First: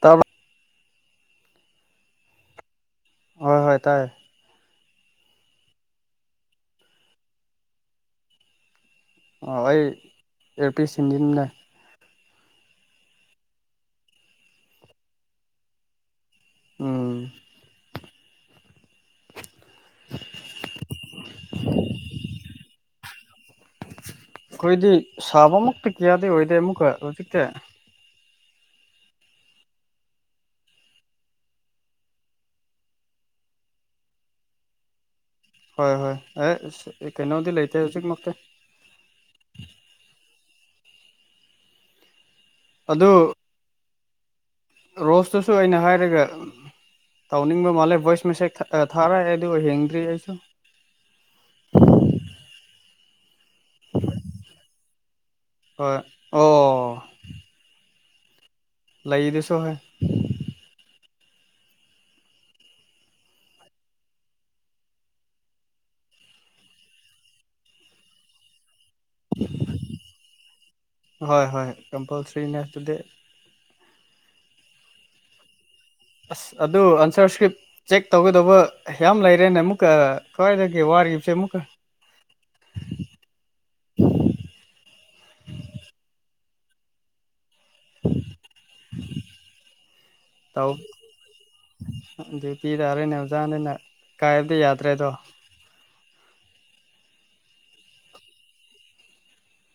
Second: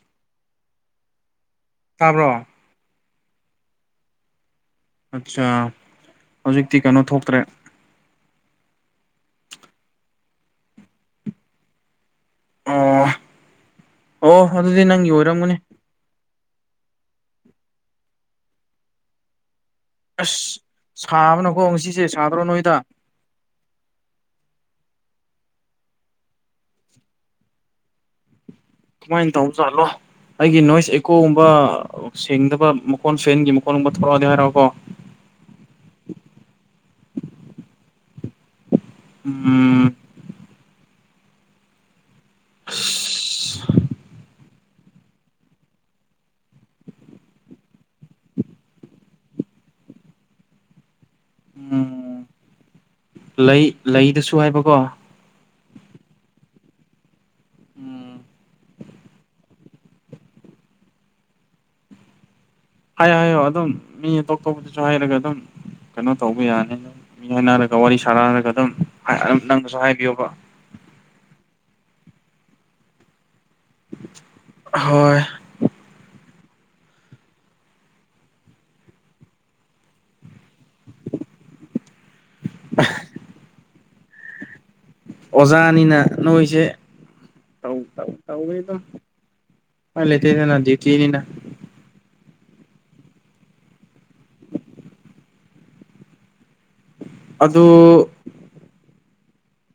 ꯇꯥꯕ꯭ꯔꯥ ꯇꯥꯕ꯭ꯔꯣ ꯍꯣꯏ ꯍꯣꯏ ꯇꯥꯏꯌꯦ ꯑꯠꯆꯥꯥ ꯍꯧꯖꯤꯛꯇꯤ ꯀꯩꯅꯣ ꯊꯣꯛꯇ꯭ꯔꯦ ꯑꯣ ꯑꯩ ꯑꯦꯔꯄꯤꯁ ꯁꯤꯟꯖꯤꯟꯒꯦ ꯑꯣ ꯑꯣ ꯑꯗꯨꯗꯤ ꯅꯪꯒꯤ ꯑꯣꯏꯔꯝꯒꯅꯤ ꯎꯝ ꯑꯁ ꯁꯥꯕꯅꯀꯣ ꯉꯁꯤꯁꯦ ꯁꯥꯕ꯭ꯔꯣ ꯅꯣꯏꯗ ꯑꯩꯈꯣꯏꯗꯤ ꯁꯥꯕꯃꯨꯛꯇꯤ ꯀꯌꯥꯗꯤ ꯑꯣꯏꯗꯦ ꯑꯃꯨꯛꯀ ꯍꯧꯖꯤꯛꯇꯦ ꯀꯃꯥꯏꯅ ꯇꯧ ꯖꯥꯠꯂꯣ ꯑꯩꯒꯤ ꯅꯣꯏꯁ ꯑꯦꯀꯣꯒꯨꯝꯕ ꯁꯦꯡꯗꯕ ꯃꯈꯣꯟ ꯐꯦꯟꯒꯤ ꯃꯈꯣꯟꯒꯨꯝꯕ ꯊꯣꯔꯛꯑꯗꯤ ꯍꯥꯏꯔꯛꯑꯣꯀꯣ ꯍꯣꯏ ꯍꯣꯏ ꯑꯦ ꯀꯩꯅꯣꯗꯤ ꯂꯩꯇꯦ ꯍꯧꯖꯤꯛꯃꯛꯇꯤ ꯎꯝ ꯑꯗꯨ ꯔꯣꯁꯇꯨꯁꯨ ꯑꯩꯅ ꯍꯥꯏꯔꯒ ꯇꯧꯅꯤꯡꯕ ꯃꯥꯜꯂꯦ ꯚꯣꯏꯁ ꯃꯦꯁꯦꯖ ꯊꯥ ꯊꯥꯔꯛꯑꯦ ꯗꯨꯒ ꯌꯦꯡꯗ꯭ꯔꯤ ꯑꯩꯁꯨ ꯎꯝ ꯂꯩ ꯂꯩꯗꯁꯨ ꯍꯥꯏꯕꯀꯣ ꯍꯣꯏ ꯑꯣ ꯎꯝ ꯂꯩꯗꯁꯨ ꯍꯣꯏ ꯍꯥꯏꯌꯣ ꯍꯥꯏꯌꯣ ꯑꯗꯨꯝ ꯃꯤ ꯑꯇꯣ ꯇꯣꯞꯄꯗꯨꯁꯨ ꯍꯥꯏꯔꯒ ꯑꯗꯨꯝ ꯀꯩꯅꯣ ꯇꯧꯕ ꯌꯥꯅꯤ ꯗꯨꯝ ꯃꯤ ꯍꯥꯏꯅꯔꯒ ꯋꯥꯔꯤ ꯁꯥꯅꯔꯒ ꯑꯗꯨꯝ ꯍꯥꯏ ꯑꯗꯨꯝ ꯅꯪꯅꯁꯨ ꯍꯥꯏꯕꯤꯌꯣꯕ ꯍꯣꯏ ꯍꯣꯏ ꯀꯝꯄꯜꯁꯔꯤꯅꯦ ꯑꯗꯨꯗꯤ ꯍꯣꯏ ꯑꯁ ꯑꯗꯨ ꯑꯟꯁꯔ ꯁꯀ꯭ꯔꯤꯞ ꯆꯦꯛ ꯇꯧꯒꯗꯧꯕ ꯌꯥꯝ ꯂꯩꯔꯦꯅꯦ ꯃꯨꯛꯀ ꯊꯥꯏꯅꯒꯤ ꯋꯥꯔꯤꯁꯦ ꯃꯨꯛꯀ ꯑꯣꯖꯥꯅꯤꯅ ꯅꯣꯏꯁꯦ ꯇꯧ ꯇꯧ ꯇꯧꯋꯦ ꯑꯗꯨꯝ ꯎꯄꯥꯏ ꯂꯩꯇꯦꯗꯅ ꯗ꯭ꯌꯨꯇꯤꯅꯤꯅ ꯑꯗꯨ ꯄꯤ ꯇꯥꯔꯦꯅꯦ ꯑꯣꯖꯥꯅꯤꯅ ꯀꯥꯏꯕꯗꯤ ꯌꯥꯗ꯭ꯔꯦꯗꯣ ꯑꯗꯨ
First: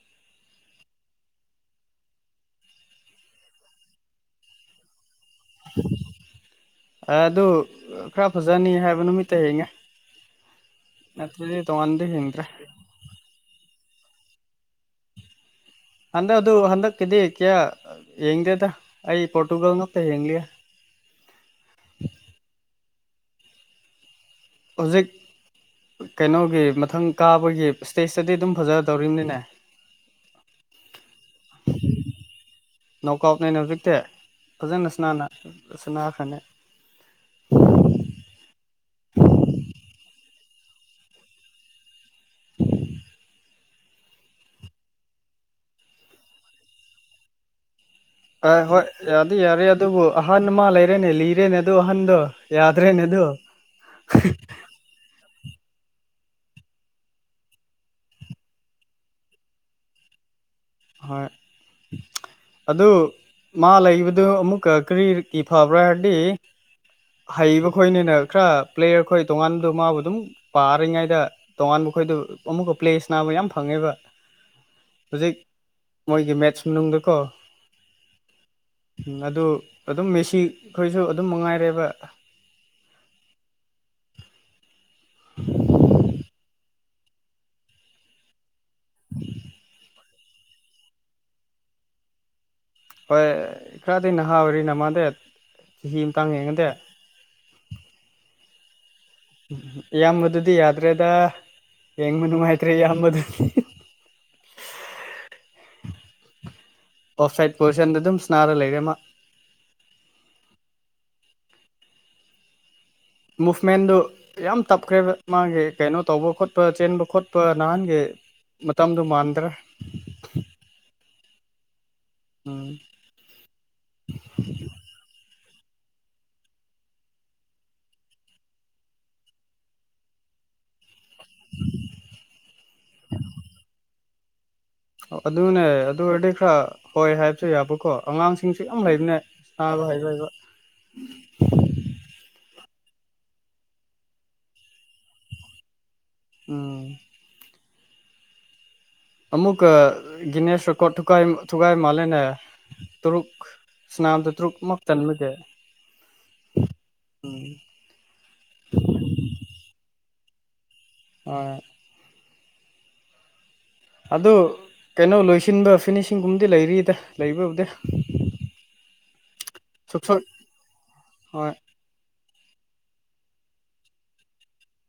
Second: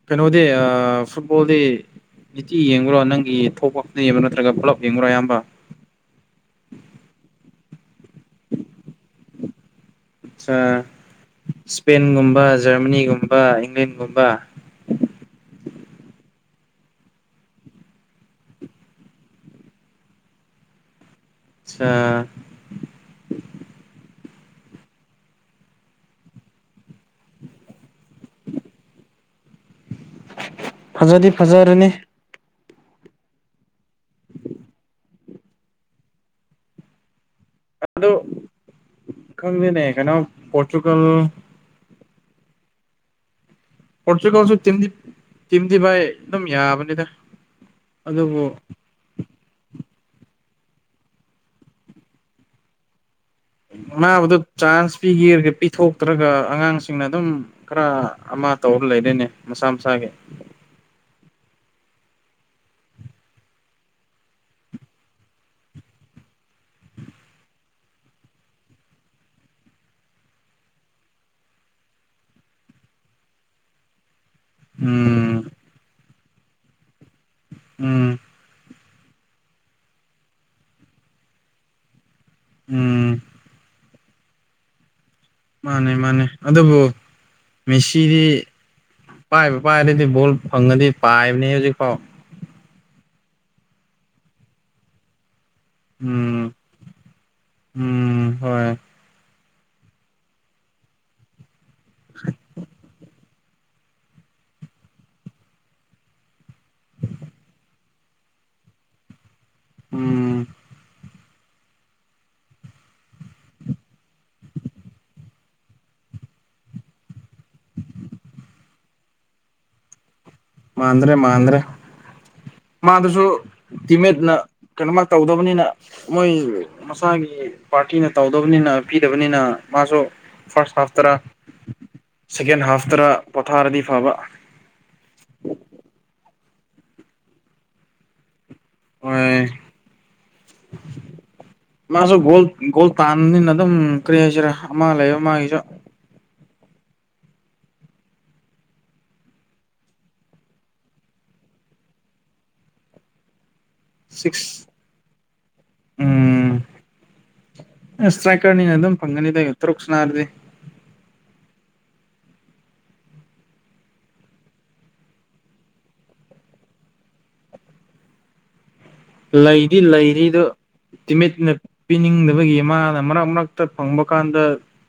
ꯀꯩꯅꯣꯗꯤ ꯑꯥ ꯐꯨꯠꯕꯣꯜꯗꯤ ꯅꯤꯇꯤ ꯌꯦꯡꯕ꯭ꯔꯣ ꯅꯪꯒꯤ ꯊꯣꯛꯄ ꯈꯛꯇ ꯌꯦꯡꯕ꯭ꯔ ꯅꯠꯇ꯭ꯔꯒ ꯄꯨꯂꯞ ꯌꯦꯡꯕ꯭ꯔꯥ ꯌꯥꯝ ꯑꯦ ꯑꯗꯨ ꯈꯔ ꯐꯖꯅꯤ ꯍꯥꯏꯕ ꯅꯨꯃꯤꯠꯇ ꯌꯦꯡꯉꯦ ꯑꯠꯆ ꯅꯠꯇ꯭ꯔꯗꯤ ꯇꯣꯉꯥꯟꯅꯗꯤ ꯌꯦꯡꯗ꯭ꯔꯦ ꯁ꯭ꯄꯦꯟꯒꯨꯝꯕ ꯖꯔꯃꯅꯤꯒꯨꯝꯕ ꯏꯪꯂꯦꯟ ꯒꯨꯝꯕ ꯍꯟꯗꯛ ꯑꯗꯨ ꯍꯟꯗꯛꯀꯤꯗꯤ ꯀ꯭ꯌꯥ ꯌꯦꯡꯗꯦꯗ ꯑꯩ ꯄꯣꯔꯇꯨꯒꯜ ꯉꯥꯛꯇ ꯌꯦꯡꯂꯤꯌꯦ ꯑꯠꯆꯥ ꯍꯨꯖꯤꯛ ꯀꯩꯅꯣꯒꯤ ꯃꯊꯪ ꯀꯥꯕꯒꯤ ꯁ꯭ꯇꯦꯖꯇꯗꯤ ꯗꯨꯝ ꯐꯖꯗꯧꯔꯤꯝꯅꯤꯅꯦ ꯐꯖꯗꯤ ꯐꯖꯔꯅꯤ ꯅꯣꯛꯀꯥꯎꯅꯦꯅ ꯍꯧꯖꯤꯛꯇꯤ ꯐꯖꯅ ꯁꯥꯅꯥꯅ ꯁꯅꯈ꯭ꯔꯅꯤ ꯑꯗꯣ ꯈꯪꯗꯦꯅꯦ ꯀꯩꯅꯣ ꯄꯣꯔꯇꯨꯒꯜ ꯄꯣꯔꯇꯨꯒꯜꯁꯨ ꯇꯤꯝꯗꯤ ꯇꯤꯝꯗꯤ ꯚꯥꯏ ꯑꯗꯨꯝ ꯌꯥꯕꯅꯤꯗ ꯑꯗꯨꯕꯨ ꯑ ꯍꯣꯏ ꯌꯥ ꯑꯗꯨ ꯌꯥꯔꯦ ꯑꯗꯨꯕꯨ ꯑꯍꯥꯟ ꯑꯃ ꯂꯩꯔꯦꯅꯦ ꯂꯤꯔꯦꯅꯦ ꯑꯗꯨ ꯑꯍꯟꯗꯣ ꯌꯥꯗ꯭ꯔꯦꯅꯦ ꯗꯨ ꯃꯥꯕꯨꯗꯨ ꯆꯥꯟꯁ ꯄꯤꯒꯦꯔꯒ ꯄꯤ ꯊꯣꯛꯇ꯭ꯔꯒ ꯑꯉꯥꯡꯁꯤꯡꯅ ꯑꯗꯨꯝ ꯈꯔ ꯑꯃ ꯇꯧꯔ ꯂꯩꯔꯦꯅꯦ ꯃꯁꯥ ꯃꯁꯥꯒꯤ ꯍꯣꯏ ꯑꯗꯨ ꯃꯥ ꯂꯩꯕꯗꯨ ꯑꯃꯨꯛꯀ ꯀꯔꯤꯒꯤ ꯐꯕ꯭ꯔꯥ ꯍꯥꯏꯔꯗꯤ ꯍꯩꯕ ꯈꯣꯏꯅꯤꯅ ꯈꯔ ꯄ꯭ꯂꯦꯌꯔ ꯈꯣꯏ ꯇꯣꯉꯥꯟꯕꯗꯣ ꯃꯥꯕꯨ ꯑꯗꯨꯝ ꯄꯥꯔꯤꯉꯩꯗ ꯇꯣꯉꯥꯟꯕ ꯈꯣꯏꯗꯨ ꯑꯃꯨꯛꯀ ꯄ꯭ꯂꯦ ꯁꯥꯅꯕ ꯌꯥꯝ ꯐꯪꯉꯦꯕ ꯍꯧꯖꯤꯛ ꯎꯝ ꯃꯣꯏꯒꯤ ꯃꯦꯠꯁ ꯃꯅꯨꯡꯗꯀꯣ ꯎꯝ ꯎꯝ ꯑꯗꯨ ꯑꯗꯨꯝ ꯃꯦꯁꯤ ꯈꯣꯏꯁꯨ ꯑꯗꯨꯝ ꯃꯉꯥꯏꯔꯦꯕ ꯎꯝ ꯃꯥꯅꯦ ꯃꯥꯅꯦ ꯑꯗꯨꯕꯨ ꯃꯦꯁꯤꯗꯤ ꯄꯥꯏꯕꯨ ꯄꯥꯏꯔꯗꯤ ꯗꯤ ꯕꯣꯜ ꯐꯪꯉꯗꯤ ꯄꯥꯏꯕꯅꯦ ꯍꯧꯖꯤꯛꯐꯥꯎ ꯍꯣꯏ ꯈꯔꯗꯤ ꯅꯍꯥ ꯑꯣꯏꯔꯤꯅ ꯃꯥꯗꯦ ꯆꯍꯤ ꯃꯇꯥꯡ ꯎꯝ ꯌꯦꯡꯉꯗꯤ ꯎꯝ ꯍꯣꯏ ꯏꯌꯥꯝꯕꯗꯨꯗꯤ ꯌꯥꯗ꯭ꯔꯦꯗ ꯌꯦꯡꯕ ꯅꯨꯡꯉꯥꯏꯇ꯭ꯔꯦ ꯏꯌꯥꯝꯕꯗꯨꯗꯤ ꯑꯣꯐ ꯁꯥꯏꯠ ꯄꯣꯖꯤꯁꯟꯗ ꯑꯗꯨꯝ ꯁꯥꯅꯔ ꯂꯩꯔꯦ ꯃꯥ ꯎꯝ ꯃꯨꯐꯃꯦꯟꯗꯣ ꯌꯥꯝ ꯇꯞꯈ꯭ꯔꯦꯕ ꯃꯥꯒꯤ ꯀꯩꯅꯣ ꯇꯧꯕ ꯈꯣꯠꯄ ꯆꯦꯟꯕ ꯈꯣꯠꯄ ꯅꯍꯥꯟꯒꯤ ꯃꯇꯝꯗꯣ ꯃꯥꯟꯗ꯭ꯔꯦ ꯃꯥꯟꯗ꯭ꯔꯦ ꯃꯥꯟꯗ꯭ꯔꯦ ꯎꯝ ꯃꯥꯗꯨꯁꯨ ꯇꯤꯃꯦꯠꯅ ꯀꯩꯅꯣꯃ ꯇꯧꯗꯕꯅꯤꯅ ꯃꯣꯏ ꯃꯁꯥꯒꯤ ꯄꯥꯔꯇꯤꯅ ꯇꯧꯗꯕꯅꯤꯅ ꯄꯤꯗꯕꯅꯤꯅ ꯃꯥꯁꯨ ꯐꯥꯔꯁ ꯍꯥꯐꯇꯔꯥ ꯁꯦꯀꯦꯟ ꯍꯥꯐꯇꯔꯥ ꯄꯣꯊꯥꯔꯗꯤ ꯐꯕ ꯑꯣ ꯑꯗꯨꯅꯦ ꯑꯗꯨ ꯑꯣꯏꯔꯗꯤ ꯈꯔ ꯍꯣꯏ ꯍꯥꯏꯕꯁꯨ ꯌꯥꯕꯀꯣ ꯑꯉꯥꯡꯁꯤ ꯁꯤꯡꯁꯦ ꯌꯥꯝ ꯂꯩꯕꯅꯦ ꯍꯣꯏ ꯃꯥꯗꯣ ꯍꯩꯔꯣꯢꯕ ꯍꯤꯡꯈꯣꯜ ꯇꯥꯟꯅꯤꯅ ꯑꯗꯨꯝ ꯀꯔꯤ ꯍꯥꯏꯁꯤꯔꯥ ꯑꯃ ꯂꯩꯕ ꯃꯥꯒꯤꯁꯨ ꯎꯝ ꯑꯃꯨꯛꯀ ꯒꯤꯅꯦꯁ ꯔꯦꯀꯣꯠ ꯊꯨꯥꯀꯥꯏ ꯊꯨꯒꯥꯏ ꯃꯥꯜꯂꯦꯅꯦ ꯇꯔꯨꯛ ꯁꯅꯥꯝꯗ ꯁꯤꯛꯁ ꯇ꯭ꯔꯨꯛꯃꯛ ꯆꯟꯕꯒꯤ ꯎꯝ ꯑꯁ ꯁꯇ꯭ꯔꯥꯏꯀꯔꯅꯤꯅ ꯑꯗꯨꯝ ꯐꯪꯒꯅꯤꯗ ꯇꯔꯨꯛ ꯁꯅꯥꯔꯗꯤ ꯑ ꯑꯗꯨ ꯀꯩꯅꯣ ꯂꯣꯏꯁꯤꯟꯕ ꯐꯤꯅꯤꯁꯤꯡꯒꯨꯝꯕꯗꯤ ꯂꯩꯔꯤꯗ ꯂꯩꯕꯕꯨꯗꯤ [unintelligible] ꯂꯩꯗꯤ ꯁꯨꯛꯁꯣꯏ ꯂꯩꯔꯤꯗꯣ ꯇꯤꯃꯦꯠꯅ ꯍꯣꯏ ꯄꯤꯅꯤꯡꯗꯕꯒꯤ ꯃꯥꯅ ꯃꯔꯛ ꯃꯔꯛꯇ ꯐꯪꯕ ꯀꯥꯟꯗ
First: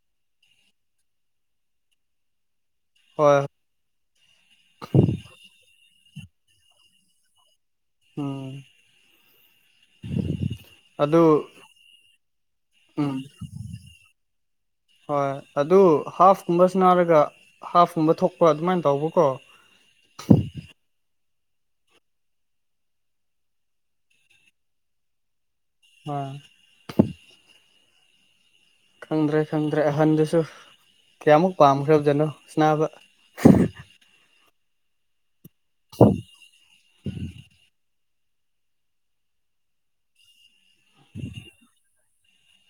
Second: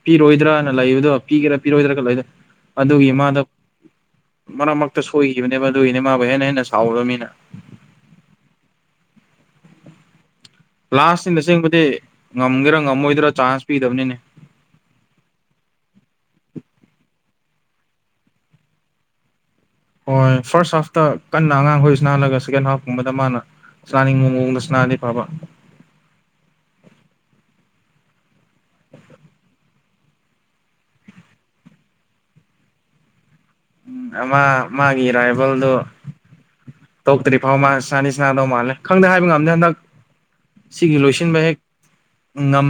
ꯄꯤꯔꯣꯏꯗ꯭ꯔꯥꯅ ꯂꯩꯕꯗꯣ ꯄꯤꯒꯦꯔꯥ ꯄꯤꯔꯣꯏꯗ꯭ꯔꯥ ꯂꯩꯔꯦ ꯑꯗꯨꯒꯤ ꯍꯣꯏ ꯃꯥꯗꯣ ꯃꯔꯛ ꯃꯔꯛꯇ ꯁꯣꯏꯈꯤꯕꯅꯦꯕ ꯑꯗꯨꯒꯤꯅꯦ ꯃꯥ ꯀꯣꯢꯍꯦꯟ ꯍꯦꯟꯅ ꯁꯥꯎꯔꯝꯅꯤꯅ ꯎꯝ [unintelligible] ꯑꯗꯨ ꯂꯥꯁꯁꯤꯡꯅ ꯆꯦꯟꯕꯗꯤ ꯉꯝꯒꯦꯔꯥ ꯎꯝ ꯉꯝꯃꯣꯏꯗ꯭ꯔꯥ ꯆꯥꯟꯁ ꯄꯤꯗꯕꯅꯤꯅꯦ ꯍꯣꯏ ꯑꯗꯨ ꯍꯥꯐ ꯀꯨꯝꯕ ꯁꯟꯅꯥꯔꯒ ꯍꯥꯐ ꯀꯨꯝꯕ ꯊꯣꯛꯄ ꯑꯗꯨꯃꯥꯏ ꯇꯧꯕꯀꯣ ꯍꯣꯏ ꯐꯥꯔꯁ ꯍꯥꯐꯇ ꯀꯟꯅ ꯑꯉꯥꯡꯈꯣꯏ ꯁꯥꯅ ꯍꯜꯂꯒ ꯁꯦꯀꯦꯟ ꯍꯥꯐꯀꯨꯝꯕꯗ ꯃꯥꯅ ꯁꯥꯟꯅꯤꯡꯕ ꯃꯑꯣꯡꯗ ꯁꯥꯅꯔꯗꯤ ꯐꯕ ꯑꯥ ꯈꯪꯗ꯭ꯔꯦ ꯈꯪꯗ꯭ꯔꯦ ꯑꯍꯟꯗꯨꯁꯨ ꯀ꯭ꯌꯥꯃꯨꯛ ꯄꯥꯝꯈ꯭ꯔꯕ ꯖꯠꯅꯣ ꯁꯟꯅꯥꯕ ꯎꯝ ꯑꯃ ꯃꯥꯒꯤ ꯔꯥꯏꯕꯜꯗꯣ ꯇꯣꯛꯇ꯭ꯔꯤ ꯐꯥꯎ ꯃꯥ ꯁꯥꯟꯗꯤ ꯁꯥꯅꯗꯧ ꯃꯥꯜꯂꯦ ꯈꯪꯗꯦ ꯍꯥꯏꯕ ꯉꯝꯗꯦ ꯍꯟꯗꯛ ꯁꯤꯒꯤ ꯂꯣꯏꯁꯤꯟꯕ ꯍꯦꯛ ꯉꯝ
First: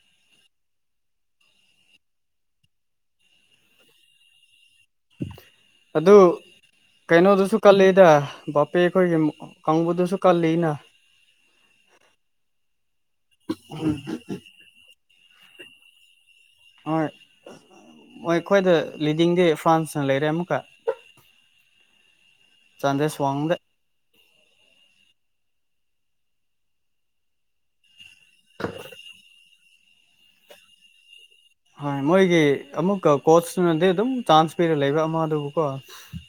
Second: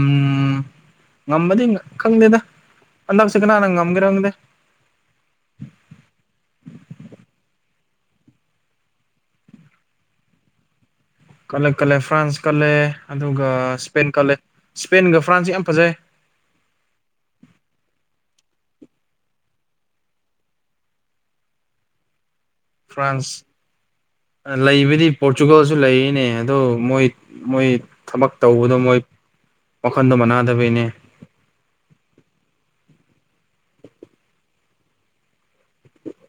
ꯉꯝꯕꯗꯤ ꯉꯝ ꯈꯪꯗꯦꯗ ꯍꯟꯗꯛꯁꯦ ꯀꯅꯥꯅ ꯉꯝꯒꯦꯔ ꯈꯪꯗꯦ ꯑꯗꯨ ꯀꯩꯅꯣꯗꯨꯁꯨ ꯀꯜꯂꯤꯗ ꯕꯥꯄꯦ ꯈꯣꯏꯒꯤ ꯀꯥꯡꯕꯨꯗꯨꯁꯨ ꯀꯜꯂꯤꯅ ꯀꯜꯂꯦ ꯀꯜꯂꯦ ꯐ꯭ꯔꯥꯟꯁ ꯀꯜꯂꯦ ꯑꯗꯨꯒ ꯁ꯭ꯄꯦꯟ ꯀꯠꯂꯦ ꯁ꯭ꯄꯦꯟꯒ ꯐ꯭ꯔꯥꯟꯁꯦ ꯌꯥꯝ ꯐꯖꯩ ꯍꯣꯏ ꯍꯣꯏ ꯈꯣꯏꯗ ꯂꯤꯗꯤꯡꯗꯤ ꯐ꯭ꯔꯥꯟꯁꯅ ꯂꯩꯔꯦ ꯑꯃꯨꯛꯀ [unintelligible] ꯆꯥꯟꯗꯦꯁ ꯐ꯭ꯔꯥꯟꯁ ꯋꯥꯡꯗ ꯂꯩꯕꯗꯤ ꯄꯣꯔꯇꯨꯒꯜꯁꯨ ꯂꯩ ꯅꯦ ꯑꯗꫭ ꯃꯣꯏ ꯃꯣꯏ ꯊꯕꯛ ꯇꯧꯕꯗꯣ ꯃꯣꯏ ꯋꯥꯈꯟꯗꯣ ꯃꯥꯟꯅꯗꯕꯩꯅꯦ ꯍꯣꯏ ꯃꯣꯏꯒꯤ ꯑꯃꯨꯛꯀ ꯀꯣꯁꯇꯨꯅꯗꯤ ꯑꯗꯨꯝ ꯆꯥꯟꯁ ꯄꯤꯔ ꯂꯩꯕ ꯑꯃꯗꯨꯕꯨ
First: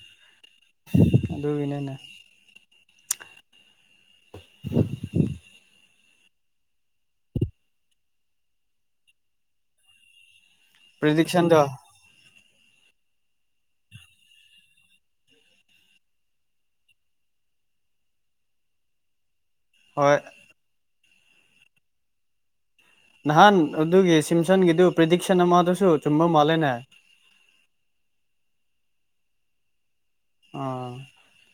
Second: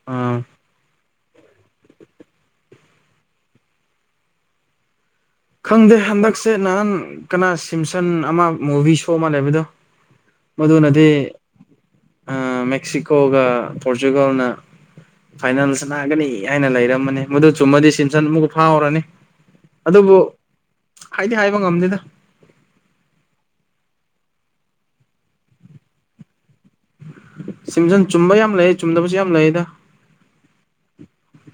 ꯑꯥ [inaudible] ꯑꯗꯨꯒꯤꯅꯤꯅꯦ [unintelligible] ꯈꯪꯗꯦ ꯍꯟꯗꯛꯁꯦ ꯅꯍꯥꯟ ꯀꯅꯥ ꯁꯤꯝꯁꯟ ꯑꯃ ꯃꯨꯚꯤ ꯁꯣ ꯑꯃ ꯂꯩꯕꯗꯣ ꯃꯗꯨꯅꯗꯤ ꯄ꯭ꯔꯤꯗꯤꯛꯁꯟꯗꯣ ꯑ ꯃꯦꯛꯁꯤꯀꯣꯒ ꯄꯣꯔꯆꯨꯒꯜꯅ ꯐꯥꯏꯅꯦꯜ ꯁꯥꯅꯒꯅꯤ ꯍꯥꯏꯅ ꯂꯩꯔꯝꯃꯅꯦ ꯃꯗꯨ ꯆꯨꯝꯃꯗꯤ ꯁꯤꯝꯁꯟ ꯑꯃꯨꯛꯀ ꯐꯥꯎꯔꯅꯤ ꯍꯣꯏ ꯑꯗꯨꯕꯨ ꯍꯥꯏꯗꯤ ꯍꯥꯏꯕ ꯉꯝꯗꯦꯗ ꯅꯍꯥꯟ ꯑꯗꯨꯒꯤ ꯁꯤꯝꯁꯟꯒꯤꯗꯨ ꯄ꯭ꯔꯤꯗꯤꯛꯁꯟ ꯑꯃꯗꯨꯁꯨ ꯆꯨꯝꯕ ꯃꯥꯜꯂꯦꯅꯦ ꯁꯤꯝꯖꯟ ꯆꯨꯝꯕ ꯌꯥꯝ ꯂꯩ ꯆꯨꯝꯗꯕꯁꯨ ꯌꯥꯝ ꯂꯩꯗ ꯑ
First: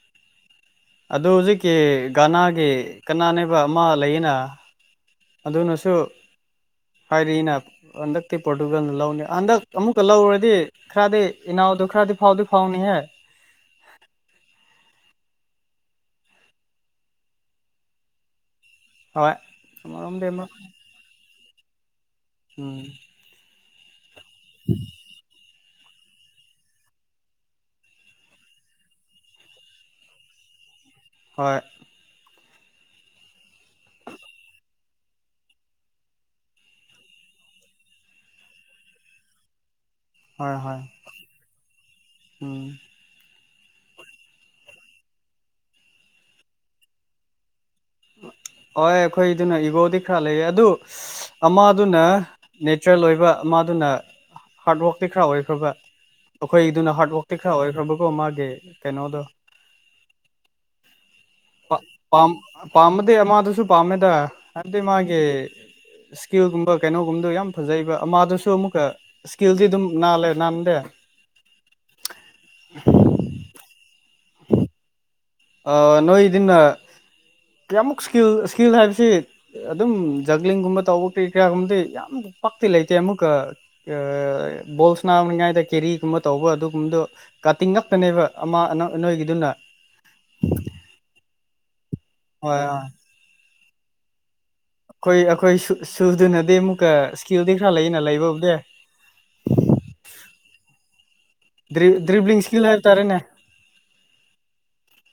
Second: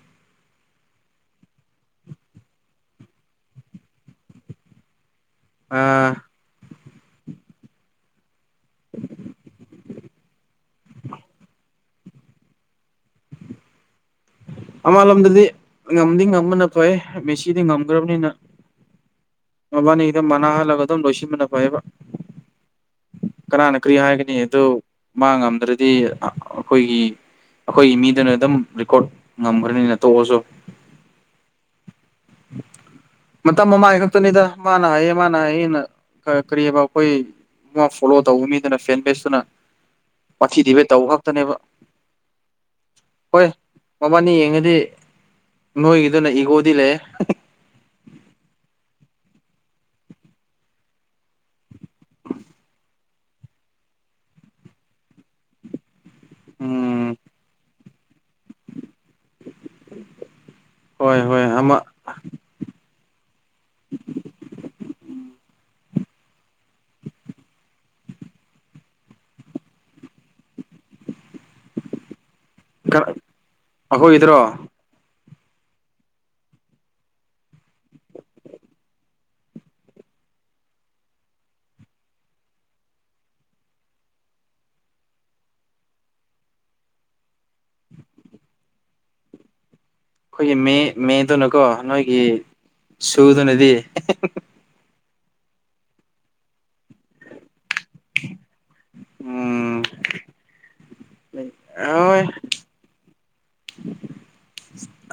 ꯑꯗꯨ ꯍꯨꯖꯤꯛꯀꯤ ꯒꯅꯥꯒꯤ ꯀꯅꯥꯅꯦꯕ ꯑꯃ ꯂꯩꯌꯦꯅ ꯑꯗꯨꯅꯁꯨ ꯍꯥꯏꯔꯤꯅ ꯍꯟꯗꯛꯇꯤ ꯄꯣꯔꯇꯨꯒꯜꯅ ꯂꯧꯅꯤ ꯍꯟꯗꯛ ꯑꯃꯨꯛ [unintelligible] ꯂꯧꯔꯗꯤ ꯈꯔꯗꯤ ꯏꯅꯥꯎꯗꯨ ꯈꯔꯗꯤ ꯐꯥꯎꯗꯤ ꯐꯥꯎꯅꯤꯍꯦ ꯑꯃꯂꯣꯝꯗꯗꯤ ꯉꯝꯗꯤ ꯉꯝꯕꯅ ꯐꯩꯌꯦ ꯃꯦꯁꯤꯗꯤ ꯉꯝꯒ꯭ꯔꯕꯅꯤꯅ ꯍꯣꯏ ꯑꯃꯔꯣꯝꯗꯤ ꯃꯕꯥꯅꯤꯗꫭ ꯑꯃ ꯃꯥꯟꯅꯍꯜꯂꯒ ꯑꯗꯨꯝ ꯂꯣꯏꯁꯤꯟꯕꯅ ꯐꯩꯌꯦꯕ ꯎꯝ ꯀꯅꯥꯅ ꯀꯔꯤ ꯍꯥꯏꯒꯅꯤ ꯑꯗꯨ ꯃꯥ ꯉꯝꯗ꯭ꯔ [unintelligible] ꯑꯈꯣꯏꯒꯤ ꯑꯈꯣꯏꯒꯤ ꯃꯤꯗꯨꯅ ꯑꯗꯨꯝ ꯔꯦꯀꯣꯔꯠ ꯉꯝꯒ꯭ꯔꯅꯤꯗ ꯇꯣꯛꯑꯁꯨ ꯍꯣꯏ [inaudible] ꯃꯇꯝ ꯃꯃꯥꯏ ꯈꯛꯇꯅꯤꯗ ꯃꯥ ꯅꯥꯏꯌꯦ ꯃꯥ ꯅꯥꯏꯌꯦꯅ ꯀꯔꯤꯑꯕ ꯑꯈꯣꯏ [unintelligible] ꯐꯣꯂꯣ ꯇꯧꯕ ꯃꯤꯗꯨꯅ ꯐꯦꯟ ꯕꯦꯁꯇꯨꯅ ꯍꯣꯏ ꯋꯥꯊꯤ ꯍꯣꯏ ꯗꯤꯕꯦꯠ ꯇꯧꯕ ꯉꯥꯛꯇꯅꯦꯕ ꯎꯝ ꯍꯣꯏ ꯃꯕꯥꯅꯤ ꯌꯦꯡꯉꯗꯤ ꯅꯣꯏꯒꯤꯗꯨꯅ ꯏꯒꯣꯗꯤ ꯂꯩꯌꯦ [inaudible] ꯍꯣꯏ ꯑꯩꯈꯣꯏꯗꯨꯅ ꯏꯒꯣꯗꯤ ꯈꯔ ꯂꯩꯌꯦ ꯑꯗꯨ ꯑꯃꯗꯨꯅ ꯅꯦꯆꯔꯦꯜ ꯑꯣꯏꯕ ꯑꯃ [unintelligible] ꯍꯥꯔꯗ ꯋꯥꯛꯇꯤ ꯈꯔ ꯑꯣꯏꯈ꯭ꯔꯕ ꯑꯩꯈꯣꯏꯗꯨꯅ ꯎꯝ ꯍꯥꯔꯗ ꯋꯥꯛꯇꯤ ꯈꯔ ꯑꯣꯏꯈ꯭ꯔꯕ [unintelligible] ꯀꯩꯅꯣꯗꯣ [inaudible] ꯍꯣꯏ ꯍꯣꯏ ꯑꯃ ꯄꯥꯝꯕꯗꯤ ꯑꯃꯗꯨꯁꯨ ꯄꯥꯝꯃꯤꯗ ꯍꯥꯏꯕꯗꯤ ꯃꯥꯒꯤ ꯏꯁꯀꯤꯜꯒꯨꯝꯕ ꯀꯩꯅꯣꯒꯨꯝꯗꯣ ꯌꯥꯝ ꯐꯖꯩꯕ ꯑꯃꯗꯨꯁꯨ ꯑꯃꯨꯛꯀ ꯏꯁꯀꯤꯜꯗꯤ ꯑꯗꯨꯝ ꯅꯥꯜꯂꯦ ꯅꯥꯟꯗꯦ [inaudible] [unintelligible] ꯑꯈꯣꯏꯒꯤꯗꯔꫭ ꯑ ꯅꯣꯏꯗꯨꯅ ꯀꯌꯥꯃꯨꯛ ꯏꯁꯀꯤꯜ ꯏꯁꯀꯤꯜ ꯍꯥꯏꯕꯁꯤ ꯑꯗꯨꯝ ꯖꯒ꯭ꯂꯤꯡꯒꯨꯝꯕ ꯇꯧꯕ ꯀꯔꯤ ꯀꯔꯥꯒꯨꯝꯕꯗꯤ ꯌꯥꯝ ꯄꯥꯛꯇꯤ ꯂꯩꯇꯦ ꯑꯃꯨꯛꯀ ꯑ ꯕꯣꯜ [unintelligible] ꯀꯦꯔꯤꯒꯨꯝꯕ ꯇꯧꯕ ꯑꯗꯨꯒꯨꯝꯗꯣ ꯀꯥꯇꯤꯡ ꯉꯛꯇꯅꯦꯕ ꯑꯃ ꯑꯅ ꯅꯣꯏꯒꯤꯗꯨꯅ ꯑꯩꯈꯣꯏꯒꯤ ꯃꯦ ꯃꯦꯗꯨꯅꯀꯣ ꯅꯣꯏꯒꯤ ꯍꯣꯏ ꯍꯣꯏ ꯑꯩꯈꯣꯏ ꯁꯨꯗꯨꯅꯗꯤ [unintelligible] ꯑꯈꯣꯏ ꯑꯈꯣꯏ ꯁꯨ ꯁꯨꯗꯨꯅꯗꯤ ꯑꯃꯨꯛꯀ ꯏꯁꯀꯤꯜꯗꯤ ꯈꯔ ꯂꯩꯌꯦꯅ ꯂꯩꯕꯕꯨꯗꯤ ꯎꯝ ꯗꯔꯤ ꯍꯣꯏ ꯗ꯭ꯔꯤꯕ꯭ꯂꯤꯡ ꯏꯁꯀꯤꯜ ꯍꯥꯏꯕ ꯇꯥꯔꯦꯅꯦ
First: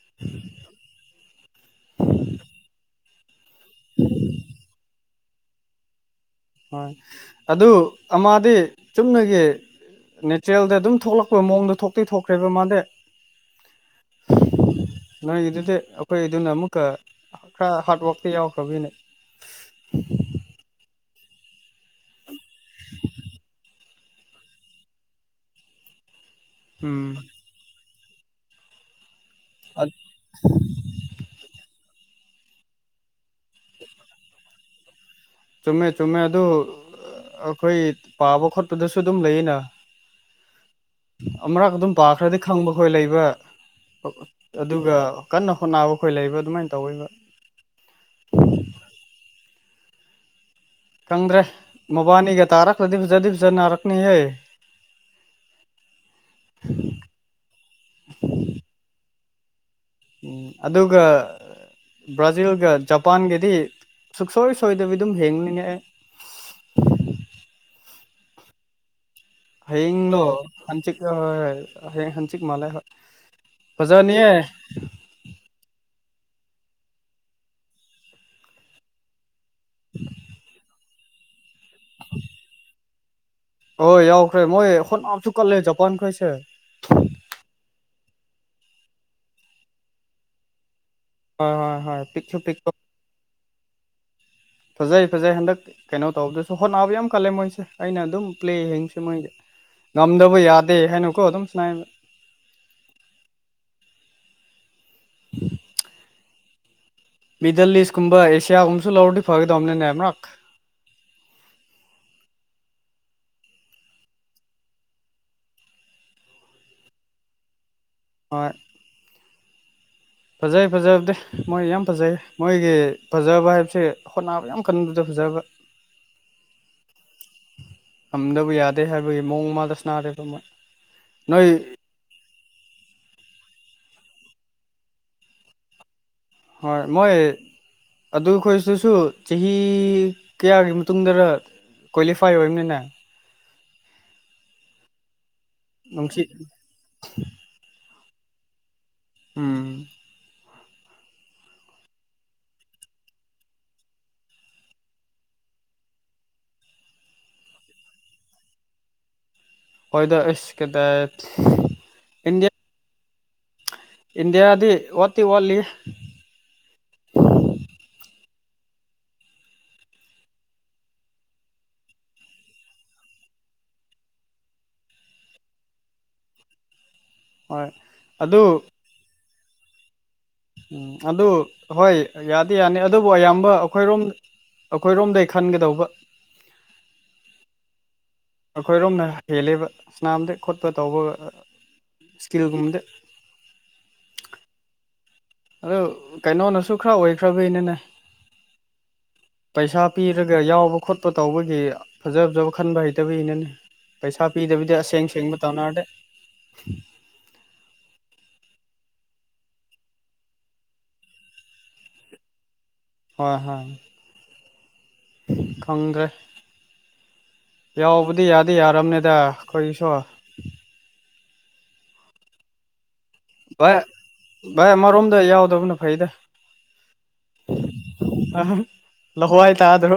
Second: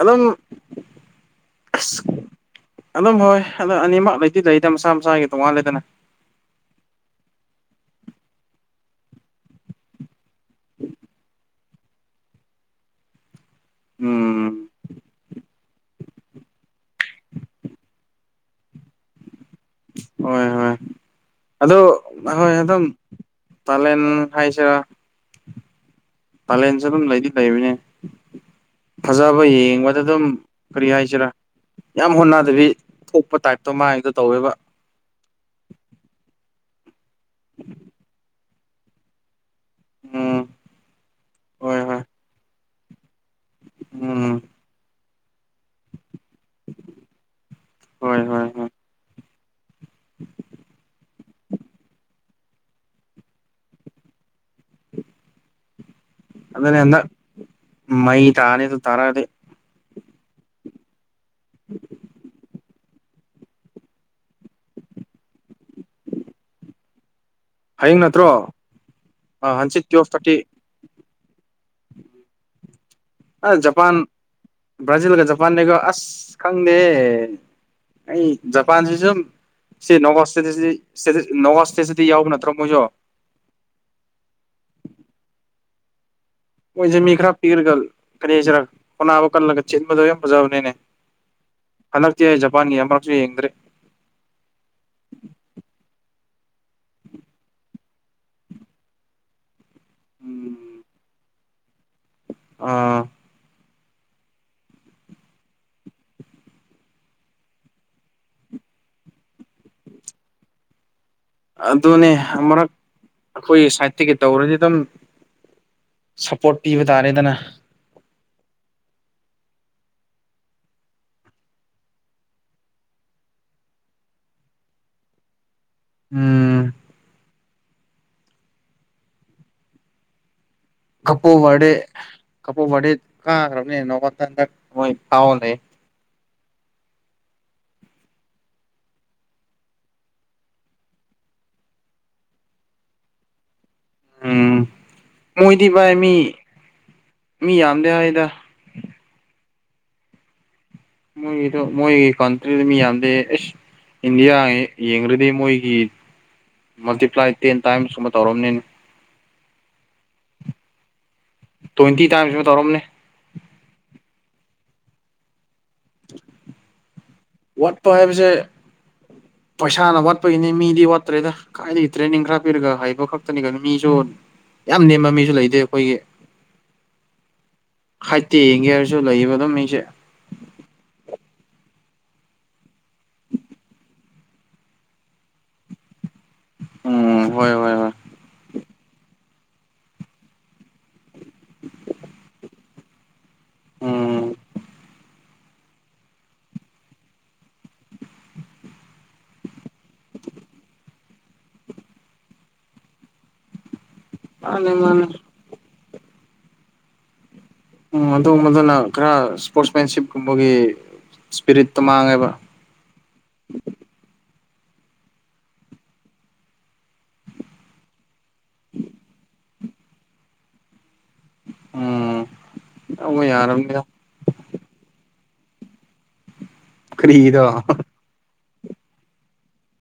ꯑꯗꯨꯝ ꯑꯁ [inaudible] ꯑꯗꯨꯝ ꯍꯣꯏ ꯑꯃ ꯑꯅꯤꯃꯨꯛ ꯂꯩꯇꯤ ꯂꯩꯗ ꯃꯁꯥ ꯃꯁꯥꯒꯤ ꯇꯣꯉꯥꯜꯂꯦꯗꯅ ꯑꯣꯏ ꯑꯗꯨ ꯑꯃꯗꯤ ꯆꯨꯝꯅꯒꯤ ꯅꯦꯆ꯭ꯔꯦꯜꯗ ꯗꯨꯝ ꯊꯣꯛꯂꯛꯄ ꯃꯑꯣꯡꯗ ꯊꯣꯛꯇꯤ ꯊꯣꯛꯈ꯭ꯔꯦꯕ ꯃꯥꯗꯤ ꯎꯝ ꯅꯣꯏꯒꯤꯗꯨꯗꯤ ꯑꯈꯣꯏ ꯗꯨꯅ ꯑꯃꯨꯛꯀ ꯈꯔ ꯍꯥꯔꯠ ꯋꯥꯔꯛꯇ ꯌꯥꯎꯈ꯭ꯔꯕꯅꯦ ꯍꯣꯏ ꯍꯣꯏ ꯑꯗꯣ ꯍꯣꯏ ꯑꯗꯨꯝ ꯄꯥꯂꯦꯟ ꯍꯥꯏ ꯁꯤꯔ ꯄꯂꯦꯟꯁꯨ ꯎꯝ ꯑꯗꯨꯝ ꯂꯩꯗꯤ ꯂꯩꯕꯅꯦ ꯐꯖꯕ ꯌꯦꯡꯕꯗ ꯗꯨꯝ ꯀꯔꯤ ꯍꯥꯏꯁꯤꯔꯥ ꯌꯥꯝ ꯍꯣꯠꯅꯗꯕꯤ ꯊꯣꯛꯄ ꯇꯥꯏꯞꯇꯣ ꯃꯥꯏꯗ ꯇꯧꯋꯦꯕ ꯆꯨꯝꯃꯦ ꯆꯨꯝꯃꯦ ꯑꯗꯨ ꯑꯈꯣꯏ ꯄꯥꯕ ꯈꯣꯠꯄꯗꯁꯨ ꯑꯗꯨꯝ ꯂꯩꯑꯦꯅ ꯎꯝ ꯑꯃꯔꯛ ꯍꯣꯏ ꯑꯗꯨꯝ ꯍꯣꯏ ꯄꯥꯈ꯭ꯔꯗꯤ ꯈꯪꯕ ꯈꯣꯏ ꯂꯩꯕ ꯑ ꯎꯝ ꯑꯗꯨꯒ ꯀꯟꯅ ꯍꯣꯠꯅꯕ ꯈꯣꯏ ꯂꯩꯕ ꯑꯗꯨꯃꯥꯏꯟ ꯇꯧꯋꯦꯕ ꯍꯣꯏ ꯍꯣꯏ ꯍꯣꯏ [inaudible] ꯇꯥꯔꯛꯇ꯭ꯔꯗꯤ ꯐꯖꯗꯤ ꯐꯖꯟ ꯅꯥꯔꯛꯅꯤ ꯍꯦ ꯑꯗꯨꯅꯦ ꯍꯟꯗꯛ ꯃꯩ ꯇꯥꯅꯤꯗꯣ ꯇꯥꯔꯛꯑꯗꯤ ꯎꯝ ꯑꯗꯨꯒ ꯕ꯭ꯔꯖꯤꯜꯒ ꯖꯄꯥꯟꯒꯗꯤ ꯁꯨꯛꯁꯣꯏ ꯁꯣꯏꯗꯕꯤ ꯗꯨꯝ ꯌꯦꯡꯅꯤꯡꯉꯛꯑꯦ ꯍꯌꯦꯡ ꯅꯠꯇ꯭ꯔꯣ ꯍꯪꯆꯤꯠꯀꯤ ꯇ꯭ꯌꯦꯜꯞ ꯍꯌꯦꯡꯗꯣ ꯊꯥ꯭ꯔꯇꯤ [unintelligible] ꯍꯪꯆꯤꯠ ꯃꯥꯜꯂꯦ ꯍꯣꯏ ꯑ ꯖꯄꯥꯟ ꯐꯖꯅꯤꯌꯦ ꯕ꯭ꯔꯥꯖꯤꯜꯒ ꯖꯄꯥꯟꯅꯤꯀꯣ ꯑ꯭ꯁ ꯈꯪꯗꯦ ꯑꯩ ꯖꯄꯥꯟ [unintelligible] [unintelligible] ꯅꯋꯥꯁ ꯁ꯭ꯇꯦꯖꯇꯗꯤ ꯌꯥꯎꯕ ꯅꯠꯇ꯭ꯔꯣ ꯃꯣꯏꯖꯨ ꯍꯣꯏ ꯌꯥꯎꯈ꯭ꯔꯦ ꯃꯣꯏ ꯍꯣꯠꯅꯕꯁꯨ ꯀꯜꯂꯦ ꯖꯄꯥꯟ ꯈꯣꯏꯁꯦ ꯃꯣꯏꯁꯦ ꯃꯤ ꯈꯔ ꯄꯤꯛꯔꯒ ꯀꯔꯤ ꯍꯥꯏꯁꯤꯔ ꯍꯣꯠꯅꯕ ꯀꯜꯂꯒ ꯆꯦꯟꯕꯗꯣ ꯌꯥꯝ ꯐꯖꯕꯅꯤꯅꯦ ꯍꯣ ꯍꯣꯏ ꯍꯣꯏ ꯍꯟꯗꯛꯇꯤ ꯄꯤꯛꯁꯨ ꯑꯩ ꯄꯤꯛꯄ ꯖꯄꯥꯟꯒꯤ ꯑꯃꯨꯔꯛꯁꯨ ꯌꯦꯡꯗ꯭ꯔꯤ ꯐꯖꯩ ꯐꯖꯩ ꯍꯟꯗꯛ ꯀꯩꯅꯣ ꯇꯧꯕꯗꯁ ꯍꯣꯠꯅꯕ ꯌꯥꯝ ꯀꯜꯂꯦ ꯃꯣꯏꯁꯦ ꯑꯩꯅ ꯗꯨꯝ ꯄ꯭ꯂꯦ ꯌꯦꯡꯁꯦ ꯃꯣꯏꯗꯤ ꯉꯝꯗꯕ ꯌꯥꯗꯦ ꯎꯝ ꯍꯥꯏꯅꯀꯣ ꯗꯨꯝ ꯁ꯭ꯅꯥꯏꯕ ꯑꯥ ꯃꯤꯗꯜ ꯑꯦꯁ ꯀꯨꯝꯕ ꯑꯦꯁꯤꯌꯥꯒꯨꯝꯕꯁꯨ ꯂꯧꯔꯗꯤ ꯐꯒꯗꯧꯝꯅꯤꯅꯦ ꯑꯃꯨꯔꯛ ꯑꯗꯨꯅꯦ ꯑꯃꯔꯛ ꯑꯈꯣꯏꯒꯤ ꯁꯥꯏꯠꯇꯒꯤ ꯇꯧꯔꯗꯤ ꯑꯗꯨꯝ ꯁꯄꯣꯔꯠ ꯄꯤꯕ ꯇꯥꯔꯦꯗꯅ ꯍꯣꯏ ꯐꯖꯩ ꯐꯖꯕꯗꯤ ꯃꯣꯏ ꯌꯥꯝ ꯐꯖꯩꯌꯦ ꯃꯣꯏꯒꯤ ꯐꯖꯕ ꯍꯥꯏꯕꯁꯦ ꯍꯣꯠꯅꯕ ꯌꯥꯝ ꯀꯟꯕꯗ ꯐꯖꯕ ꯎꯝ ꯉꯝꯗꯕ ꯌꯥꯗꯦ ꯍꯥꯏꯕꯒꯤ ꯃꯑꯣꯡ ꯑꯃꯗ ꯁ꯭ꯅꯥꯔꯦꯗꯣ ꯃꯣꯏ [unintelligible] ꯅꯣꯏ ꯀꯕꯣ ꯕ꯭ꯔꯗꯦ ꯀꯥꯒ꯭ꯔꯝꯅꯦ ꯅꯣꯡꯃꯇꯪꯗ ꯃꯣꯏ ꯐꯥꯎ ꯂꯩꯌꯦ ꯍꯣꯏ ꯃꯣꯏ ꯑꯗꯨ ꯈꯣꯏꯁꯨꯁꯨ ꯆꯍꯤ ꯀꯌꯥꯒꯤ ꯃꯇꯨꯡꯗꯔ ꯀꯣꯏꯂꯤꯐꯥꯏ ꯑꯣꯏ꯭ꯕꯅꯤꯅ ꯎꯝ ꯃꯣꯏꯗꯤ ꯚꯥꯏ ꯃꯤ ꯅꯨꯡꯁꯤ ꯃꯤ ꯌꯥꯝꯗꯦ ꯍꯥꯏ ꯨꯗ ꯎꯝ ꯃꯣꯏꯒꯤꯗꯣ ꯃꯣꯏꯒꯤ ꯀꯟꯇ꯭ꯔꯤꯗꯣ ꯃꯤ ꯌꯥꯝꯗꯦ ꯑꯦꯁ ꯏꯟꯗꯤꯌꯥ ꯌꯦ ꯌꯦꯡꯔꯗꯤ ꯃꯣꯏꯒꯤ ꯃꯜꯇꯤꯄ꯭ꯂꯥꯏ ꯇꯦꯟ ꯇꯥꯏꯝꯁ ꯀꯨꯝꯕ ꯇꯧꯔꯝꯅꯤꯅꯦ ꯍꯣꯏꯗ ꯑꯦꯁ ꯀꯗꯥꯏ ꯇ꯭ꯋꯦꯟꯇꯤ ꯇꯥꯏꯝꯁ ꯄꯨ ꯏꯟꯗꯤꯌꯥ ꯇꯧꯔꯝꯅꯤ ꯏꯟꯗꯤꯌꯥꯗꯤ ꯋꯥꯠꯇꯤ ꯋꯥꯠꯂꯤ ꯋꯥꯠꯄ ꯍꯥꯏꯕꯁꯦ [inaudible] ꯄꯩꯁꯥꯅ ꯋꯥꯠꯄꯒꯤꯅꯦ ꯃꯤꯗꯤ ꯋꯥꯠꯇ꯭ꯔꯦꯗ ꯀꯥꯏꯗꯒꯤ ꯇ꯭ꯔꯦꯅꯤꯡ ꯈꯔ ꯄꯤꯔꯒ ꯍꯩꯕ ꯈꯛꯇꯅꯦ ꯀꯥꯏꯗꯩꯩ ꯃꯤꯁꯨ ꯌꯥꯝ ꯅꯦꯝꯕ ꯃꯤꯁꯨ ꯂꯩꯇꯦ ꯑꯩꯈꯣꯏꯒꯤ [inaudible] ꯍꯣꯏ ꯍꯥꯏꯠꯇꯤ ꯑꯗꯨ ꯌꯦꯡꯒꯦ ꯍꯥꯏꯔꯁꯨ ꯂꯩꯌꯦꯕ ꯑꯗꯨꯝ ꯃꯤꯁꯦ ꯎꯝ ꯑꯗꯨ ꯍꯣꯏ ꯌꯥꯗꯤ ꯌꯥꯅꯤ ꯑꯗꯨꯕꯨ ꯑꯌꯥꯝꯕ ꯑꯩꯈꯣꯏꯔꯣꯝ ꯑꯩꯈꯣꯏꯔꯣꯝꯗꯩꯩ ꯈꯟꯒꯗꯧꯕ ꯎꯝ ꯍꯣꯏ ꯍꯣꯏ ꯍꯣꯏ ꯑꯩꯈꯣꯏꯔꯣꯝꯅ ꯍꯦꯜꯂꯦꯕꯥ ꯁꯅꯥꯝꯗ ꯈꯣꯠꯄ ꯇꯧꯕꯒ ꯑ ꯑ ꯁ꯭ꯀꯤꯜ ꯒꯨꯝꯕꯗ ꯎꯝ ꯑꯗꯨ ꯀꯩꯅꯣꯅꯁꯨ ꯈꯔ ꯑꯣꯏꯈ꯭ꯔꯕꯩꯩꯅꯤꯅꯦ ꯄꯩꯁꯥ ꯄꯤꯔꯒ ꯌꯥꯎꯕ ꯈꯣꯠꯄ ꯇꯧꯕꯒꯤ ꯐꯖ ꯐꯖꯕ ꯈꯟꯕ ꯍꯩꯇꯕꯩꯅꯤꯅꯦ ꯄꯩꯁꯥ ꯃꯥꯅꯦ ꯄꯤꯗꯕꯤꯗ ꯃꯥꯅꯦ ꯑꯁꯦꯡ ꯁꯦꯡꯕ ꯇꯧꯅꯔꯗꯤ ꯎꯝ ꯑꯗꯨꯒꯨꯝꯕꯗꯨꯅ ꯈꯔ ꯁ꯭ꯄꯣꯔ꯭ꯠꯁ꯭ꯃꯦꯟꯁꯤꯞ ꯒꯨꯝꯕꯒꯤ ꯁ꯭ꯄꯤꯔꯤꯠꯇꯣ ꯃꯥꯡꯉꯦꯕ ꯍꯣꯏ ꯍꯣꯏ ꯈꯪꯗ꯭ꯔꯦ ꯌꯥꯎꯕꯗꯤ ꯌꯥꯗꯤ ꯌꯥꯔꯕꯅꯦꯗꯥ ꯑꯩꯈꯣꯏꯒꯤꯁꯨ ꯎꯝ ꯇꯧꯕ ꯚꯥꯏ ꯌꯥꯔꯕꯅꯤꯗ ꯚꯥꯏ ꯑꯃꯔꯣꯝꯗ ꯌꯥꯎꯗꯕꯅ ꯐꯩꯗꯥ ꯀꯔꯤꯒꯤꯔꯣ ꯍ ꯍ ꯂꯥꯋꯥꯏ ꯇꯥꯗꯔꯣ